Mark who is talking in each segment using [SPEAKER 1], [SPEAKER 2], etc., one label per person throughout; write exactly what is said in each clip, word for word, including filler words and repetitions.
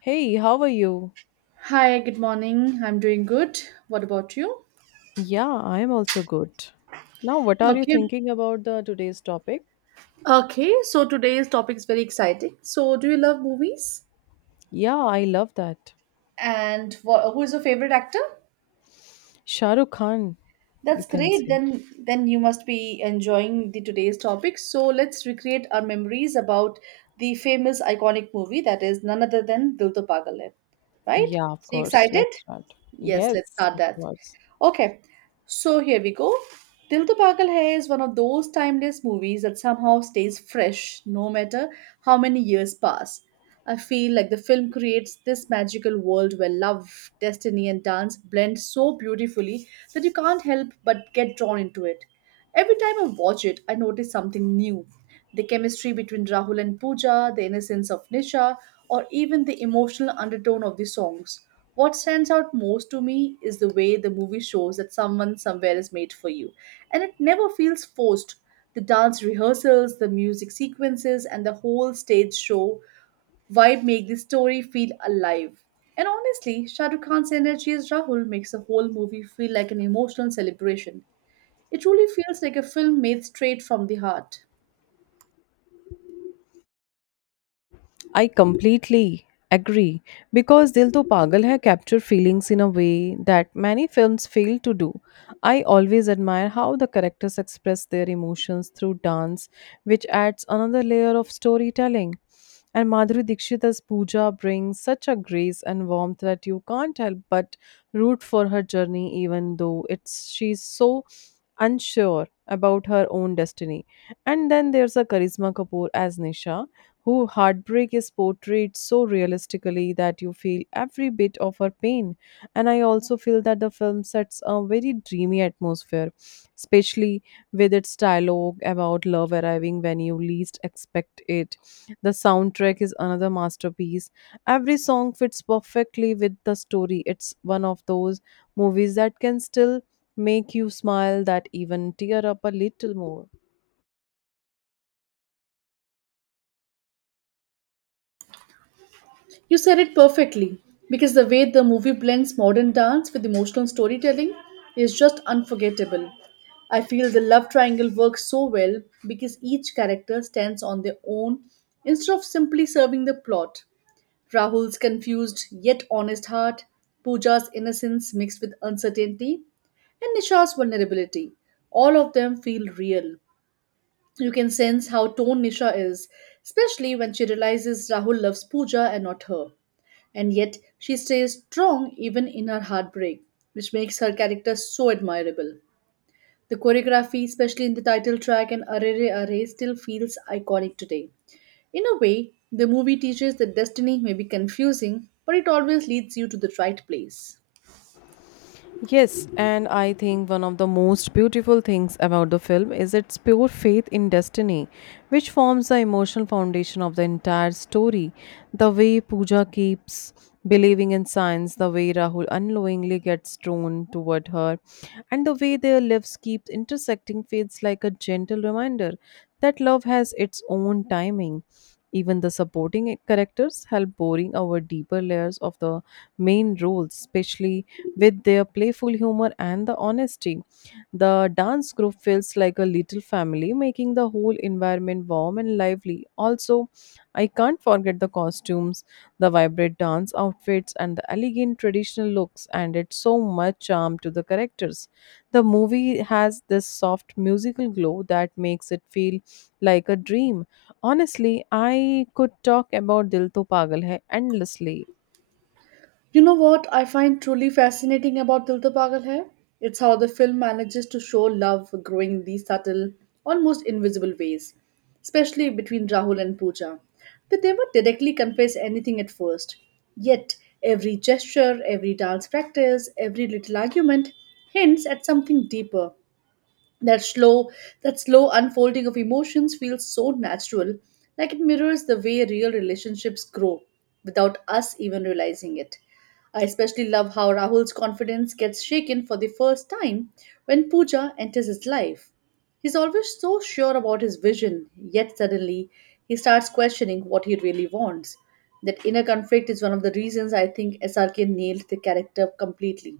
[SPEAKER 1] Hey, how are you?
[SPEAKER 2] Hi, good morning. I'm doing good. What about you?
[SPEAKER 1] Yeah, I'm also good. Now, what are you
[SPEAKER 2] Okay.
[SPEAKER 1] thinking about the today's topic?
[SPEAKER 2] Okay, so today's topic is very exciting. So, do you love movies?
[SPEAKER 1] Yeah, I love that.
[SPEAKER 2] And wha who is your favorite actor?
[SPEAKER 1] Shah Rukh Khan, you
[SPEAKER 2] That's
[SPEAKER 1] can
[SPEAKER 2] great.
[SPEAKER 1] say.
[SPEAKER 2] Then then you must be enjoying the today's topic. So, let's recreate our memories about the famous iconic movie that is none other than Dil To Pagal Hai, right?
[SPEAKER 1] Yeah, of
[SPEAKER 2] So, you
[SPEAKER 1] course.
[SPEAKER 2] excited?
[SPEAKER 1] Let's start.
[SPEAKER 2] Yes, let's
[SPEAKER 1] Yes,
[SPEAKER 2] start
[SPEAKER 1] of
[SPEAKER 2] that.
[SPEAKER 1] course.
[SPEAKER 2] Okay. So here we go. Dil To Pagal Hai is one of those timeless movies that somehow stays fresh no matter how many years pass. I feel like the film creates this magical world where love, destiny, and dance blend so beautifully that you can't help but get drawn into it. Every time I watch it, I notice something new. The chemistry between Rahul and Pooja, the innocence of Nisha, or even the emotional undertone of the songs. What stands out most to me is the way the movie shows that someone somewhere is made for you, and it never feels forced. The dance rehearsals, the music sequences, and the whole stage show vibe make the story feel alive. And honestly, Shah Rukh Khan's energy as Rahul makes the whole movie feel like an emotional celebration. It truly feels like a film made straight from the heart.
[SPEAKER 1] I completely agree because Dil To Pagal Hai capture feelings in a way that many films fail to do. I always admire how the characters express their emotions through dance, which adds another layer of storytelling. And Madhuri Dixit as Pooja brings such a grace and warmth that you can't help but root for her journey, even though it's she's so unsure about her own destiny. And then there's a Karisma Kapoor as Nisha, who heartbreak is portrayed so realistically that you feel every bit of her pain. And I also feel that the film sets a very dreamy atmosphere, especially with its dialogue about love arriving when you least expect it. The soundtrack is another masterpiece. Every song fits perfectly with the story. It's one of those movies that can still make you smile that even tear up a little more.
[SPEAKER 2] You said it perfectly, because the way the movie blends modern dance with emotional storytelling is just unforgettable. I feel the love triangle works so well because each character stands on their own instead of simply serving the plot. Rahul's confused yet honest heart, Pooja's innocence mixed with uncertainty, and Nisha's vulnerability. All of them feel real. You can sense how torn Nisha is, especially when she realizes Rahul loves Pooja and not her. And yet, she stays strong even in her heartbreak, which makes her character so admirable. The choreography, especially in the title track and Arre Re Arre, still feels iconic today. In a way, the movie teaches that destiny may be confusing, but it always leads you to the right place.
[SPEAKER 1] Yes, and I think one of the most beautiful things about the film is its pure faith in destiny, which forms the emotional foundation of the entire story. The way Pooja keeps believing in science, the way Rahul unknowingly gets drawn toward her, and the way their lives keep intersecting feels like a gentle reminder that love has its own timing. Even the supporting characters help boring our deeper layers of the main roles, especially with their playful humor and the honesty, the dance group feels like a little family, making the whole environment warm and lively. Also, I can't forget the costumes, the vibrant dance outfits, and the elegant traditional looks added so much charm to the characters. The movie has this soft musical glow that makes it feel like a dream. Honestly, I could talk about Dil To Pagal Hai endlessly.
[SPEAKER 2] You know what I find truly fascinating about Dil To Pagal Hai? It's how the film manages to show love growing in these subtle, almost invisible ways, especially between Rahul and Pooja. They never directly confess anything at first, yet every gesture, every dance practice, every little argument hints at something deeper. That slow that slow unfolding of emotions feels so natural, like it mirrors the way real relationships grow without us even realizing it. I especially love how Rahul's confidence gets shaken for the first time when Pooja enters his life. He's always so sure about his vision, yet suddenly he starts questioning what he really wants. That inner conflict is one of the reasons I think S R K nailed the character completely.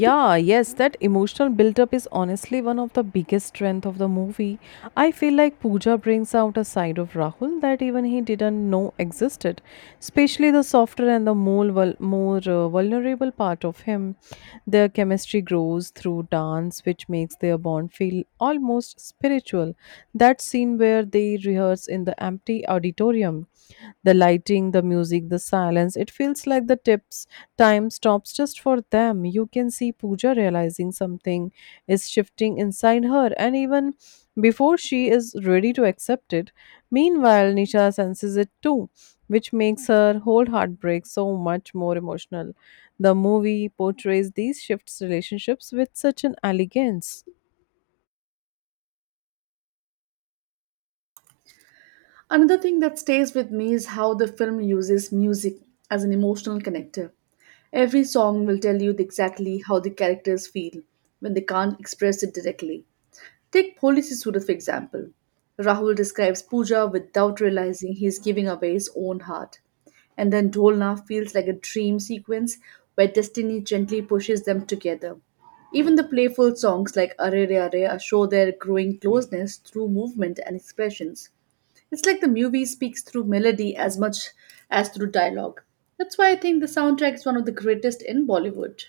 [SPEAKER 1] Yeah, yes, that emotional buildup is honestly one of the biggest strength of the movie. I feel like Pooja brings out a side of Rahul that even he didn't know existed, especially the softer and the more vul- more uh, vulnerable part of him. Their chemistry grows through dance, which makes their bond feel almost spiritual. That scene where they rehearse in the empty auditorium, the lighting, the music, the silence, it feels like the tips time stops just for them. You can see Pooja realizing something is shifting inside her and even before she is ready to accept it. Meanwhile, Nisha senses it too, which makes her whole heartbreak so much more emotional. The movie portrays these shifts relationships with such an elegance.
[SPEAKER 2] Another thing that stays with me is how the film uses music as an emotional connector. Every song will tell you exactly how the characters feel when they can't express it directly. Take Polisi Surat for example. Rahul describes Pooja without realizing he is giving away his own heart. And then Dholna feels like a dream sequence where destiny gently pushes them together. Even the playful songs like Are Re Are show their growing closeness through movement and expressions. It's like the movie speaks through melody as much as through dialogue. That's why I think the soundtrack is one of the greatest in Bollywood.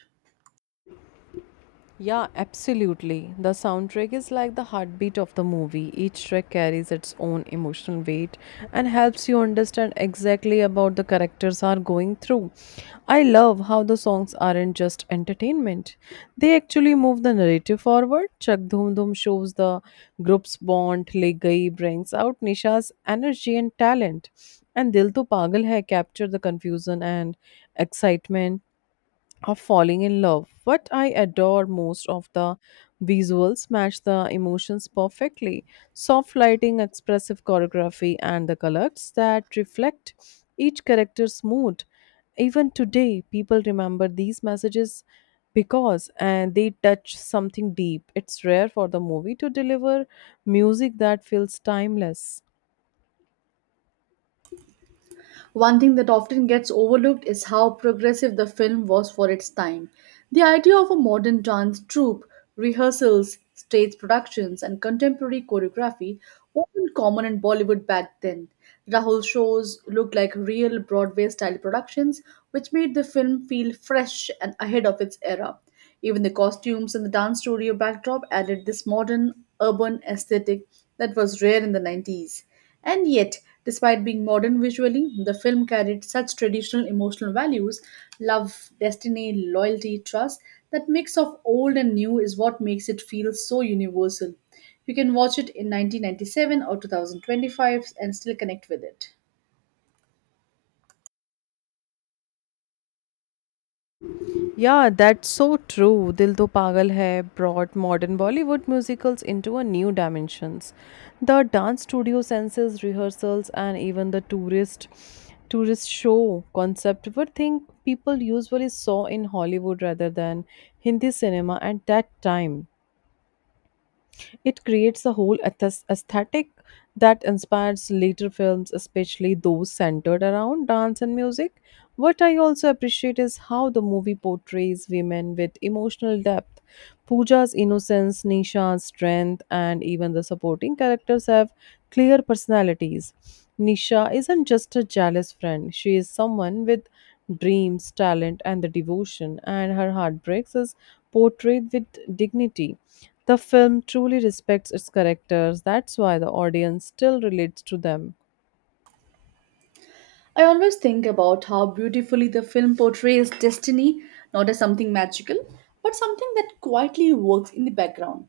[SPEAKER 1] Yeah, absolutely. The soundtrack is like the heartbeat of the movie. Each track carries its own emotional weight and helps you understand exactly about the characters are going through. I love how the songs aren't just entertainment. They actually move the narrative forward. Chak Dhum Dhum shows the group's bond, Le Gayi brings out Nisha's energy and talent, and Dil To Pagal Hai capture the confusion and excitement of falling in love. What I adore most of the visuals match the emotions perfectly. Soft lighting, expressive choreography, and the colors that reflect each character's mood. Even today, people remember these messages because and they touch something deep. It's rare for the movie to deliver music that feels timeless.
[SPEAKER 2] One thing that often gets overlooked is how progressive the film was for its time. The idea of a modern dance troupe, rehearsals, stage productions, and contemporary choreography wasn't common in Bollywood back then. Rahul shows looked like real Broadway style productions, which made the film feel fresh and ahead of its era. Even the costumes and the dance studio backdrop added this modern urban aesthetic that was rare in the nineties. And yet, despite being modern visually, the film carried such traditional emotional values, love, destiny, loyalty, trust, that mix of old and new is what makes it feel so universal. You can watch it in nineteen ninety-seven or twenty twenty-five and still connect with it.
[SPEAKER 1] Yeah, that's so true. Dil To Pagal Hai brought modern Bollywood musicals into a new dimensions. The dance studio senses, rehearsals, and even the tourist tourist show concept were things people usually saw in Hollywood rather than Hindi cinema at that time. It creates a whole athos- aesthetic that inspires later films, especially those centered around dance and music. What I also appreciate is how the movie portrays women with emotional depth, Pooja's innocence, Nisha's strength, and even the supporting characters have clear personalities. Nisha isn't just a jealous friend, she is someone with dreams, talent, and the devotion, and her heartbreaks is portrayed with dignity. The film truly respects its characters, that's why the audience still relates to them.
[SPEAKER 2] I always think about how beautifully the film portrays destiny, not as something magical, but something that quietly works in the background.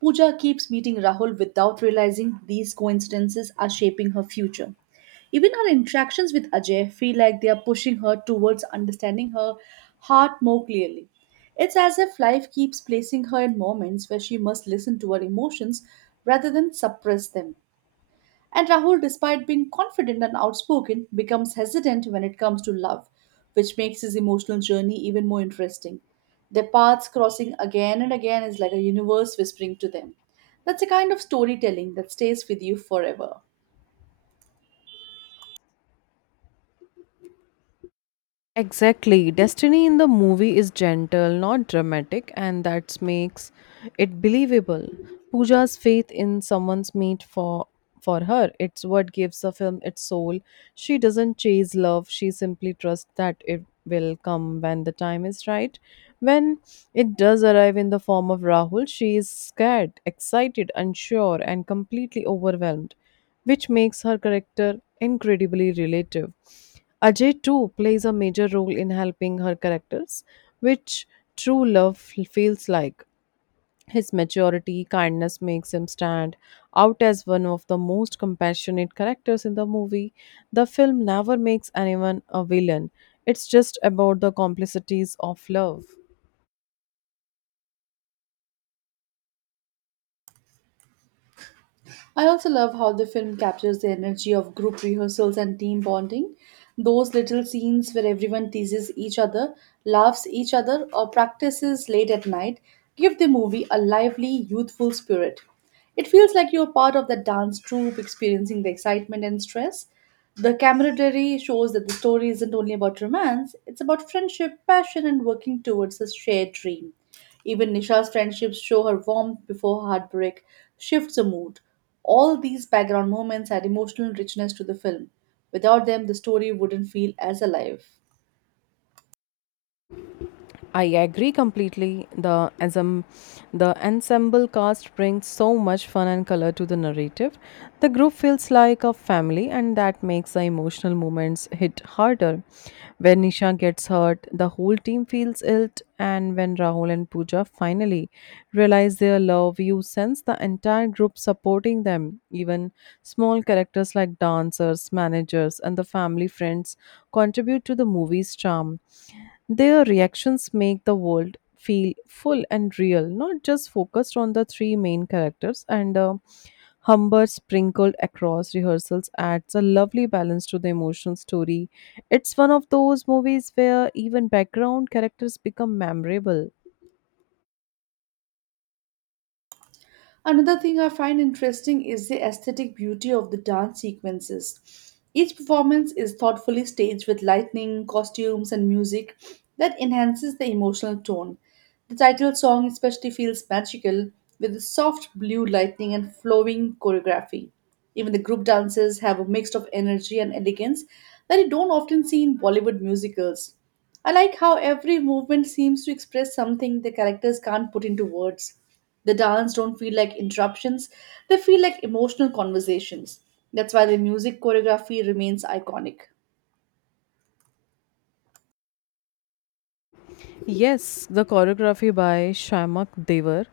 [SPEAKER 2] Pooja keeps meeting Rahul without realizing these coincidences are shaping her future. Even her interactions with Ajay feel like they are pushing her towards understanding her heart more clearly. It's as if life keeps placing her in moments where she must listen to her emotions rather than suppress them. And Rahul, despite being confident and outspoken, becomes hesitant when it comes to love, which makes his emotional journey even more interesting. Their paths crossing again and again is like a universe whispering to them. That's a kind of storytelling that stays with you forever.
[SPEAKER 1] Exactly. Destiny in the movie is gentle, not dramatic, and that makes it believable. Pooja's faith in someone's mate for for her, it's what gives the film its soul. She doesn't chase love, she simply trusts that it will come when the time is right. When it does arrive in the form of Rahul, she is scared, excited, unsure, and completely overwhelmed, which makes her character incredibly relative. Ajay too plays a major role in helping her characters, which true love feels like. His maturity, kindness makes him stand out as one of the most compassionate characters in the movie. The film never makes anyone a villain. It's just about the complexities of love.
[SPEAKER 2] I also love how the film captures the energy of group rehearsals and team bonding. Those little scenes where everyone teases each other, laughs each other, or practices late at night give the movie a lively, youthful spirit. It feels like you're part of the dance troupe experiencing the excitement and stress. The camaraderie shows that the story isn't only about romance, it's about friendship, passion, and working towards a shared dream. Even Nisha's friendships show her warmth before heartbreak shifts the mood. All these background moments add emotional richness to the film. Without them, the story wouldn't feel as alive.
[SPEAKER 1] I agree completely. The ensem- the ensemble cast brings so much fun and color to the narrative. The group feels like a family, and that makes the emotional moments hit harder. When Nisha gets hurt, the whole team feels ill, and when Rahul and Pooja finally realize their love, you sense the entire group supporting them. Even small characters like dancers, managers, and the family friends contribute to the movie's charm. Their reactions make the world feel full and real, not just focused on the three main characters. And uh, humor sprinkled across rehearsals adds a lovely balance to the emotional story. It's one of those movies where even background characters become memorable.
[SPEAKER 2] Another thing I find interesting is the aesthetic beauty of the dance sequences. Each performance is thoughtfully staged with lighting, costumes, and music that enhances the emotional tone. The title song especially feels magical with the soft blue lighting and flowing choreography. Even the group dances have a mix of energy and elegance that you don't often see in Bollywood musicals. I like how every movement seems to express something the characters can't put into words. The dance don't feel like interruptions, they feel like emotional conversations. That's why the music choreography remains iconic.
[SPEAKER 1] Yes, the choreography by Shamak Devar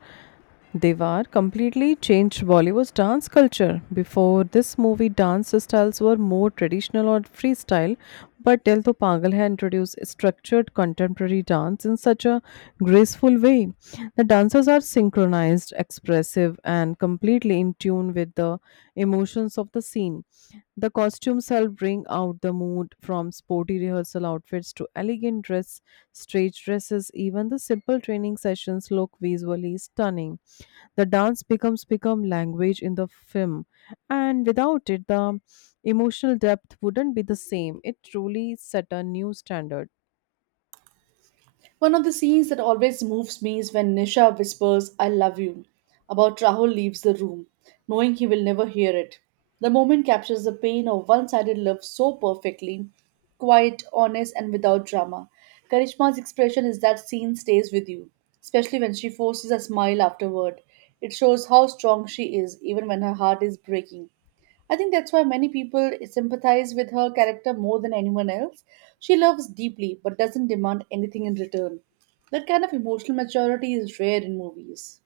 [SPEAKER 1] Devar completely changed Bollywood's dance culture. Before this movie, dance styles were more traditional or freestyle, but Dil To Pagal Hai introduced structured contemporary dance in such a graceful way. The dancers are synchronized, expressive, and completely in tune with the emotions of the scene. The costumes help bring out the mood from sporty rehearsal outfits to elegant dress, stage dresses, even the simple training sessions look visually stunning. The dance becomes become language in the film, and without it, the emotional depth wouldn't be the same. It truly set a new standard.
[SPEAKER 2] One of the scenes that always moves me is when Nisha whispers, I love you, about Rahul leaves the room, knowing he will never hear it. The moment captures the pain of one sided love so perfectly, quiet, honest, and without drama. Karishma's expression is that scene stays with you, especially when she forces a smile afterward. It shows how strong she is, even when her heart is breaking. I think that's why many people sympathize with her character more than anyone else. She loves deeply but doesn't demand anything in return. That kind of emotional maturity is rare in movies.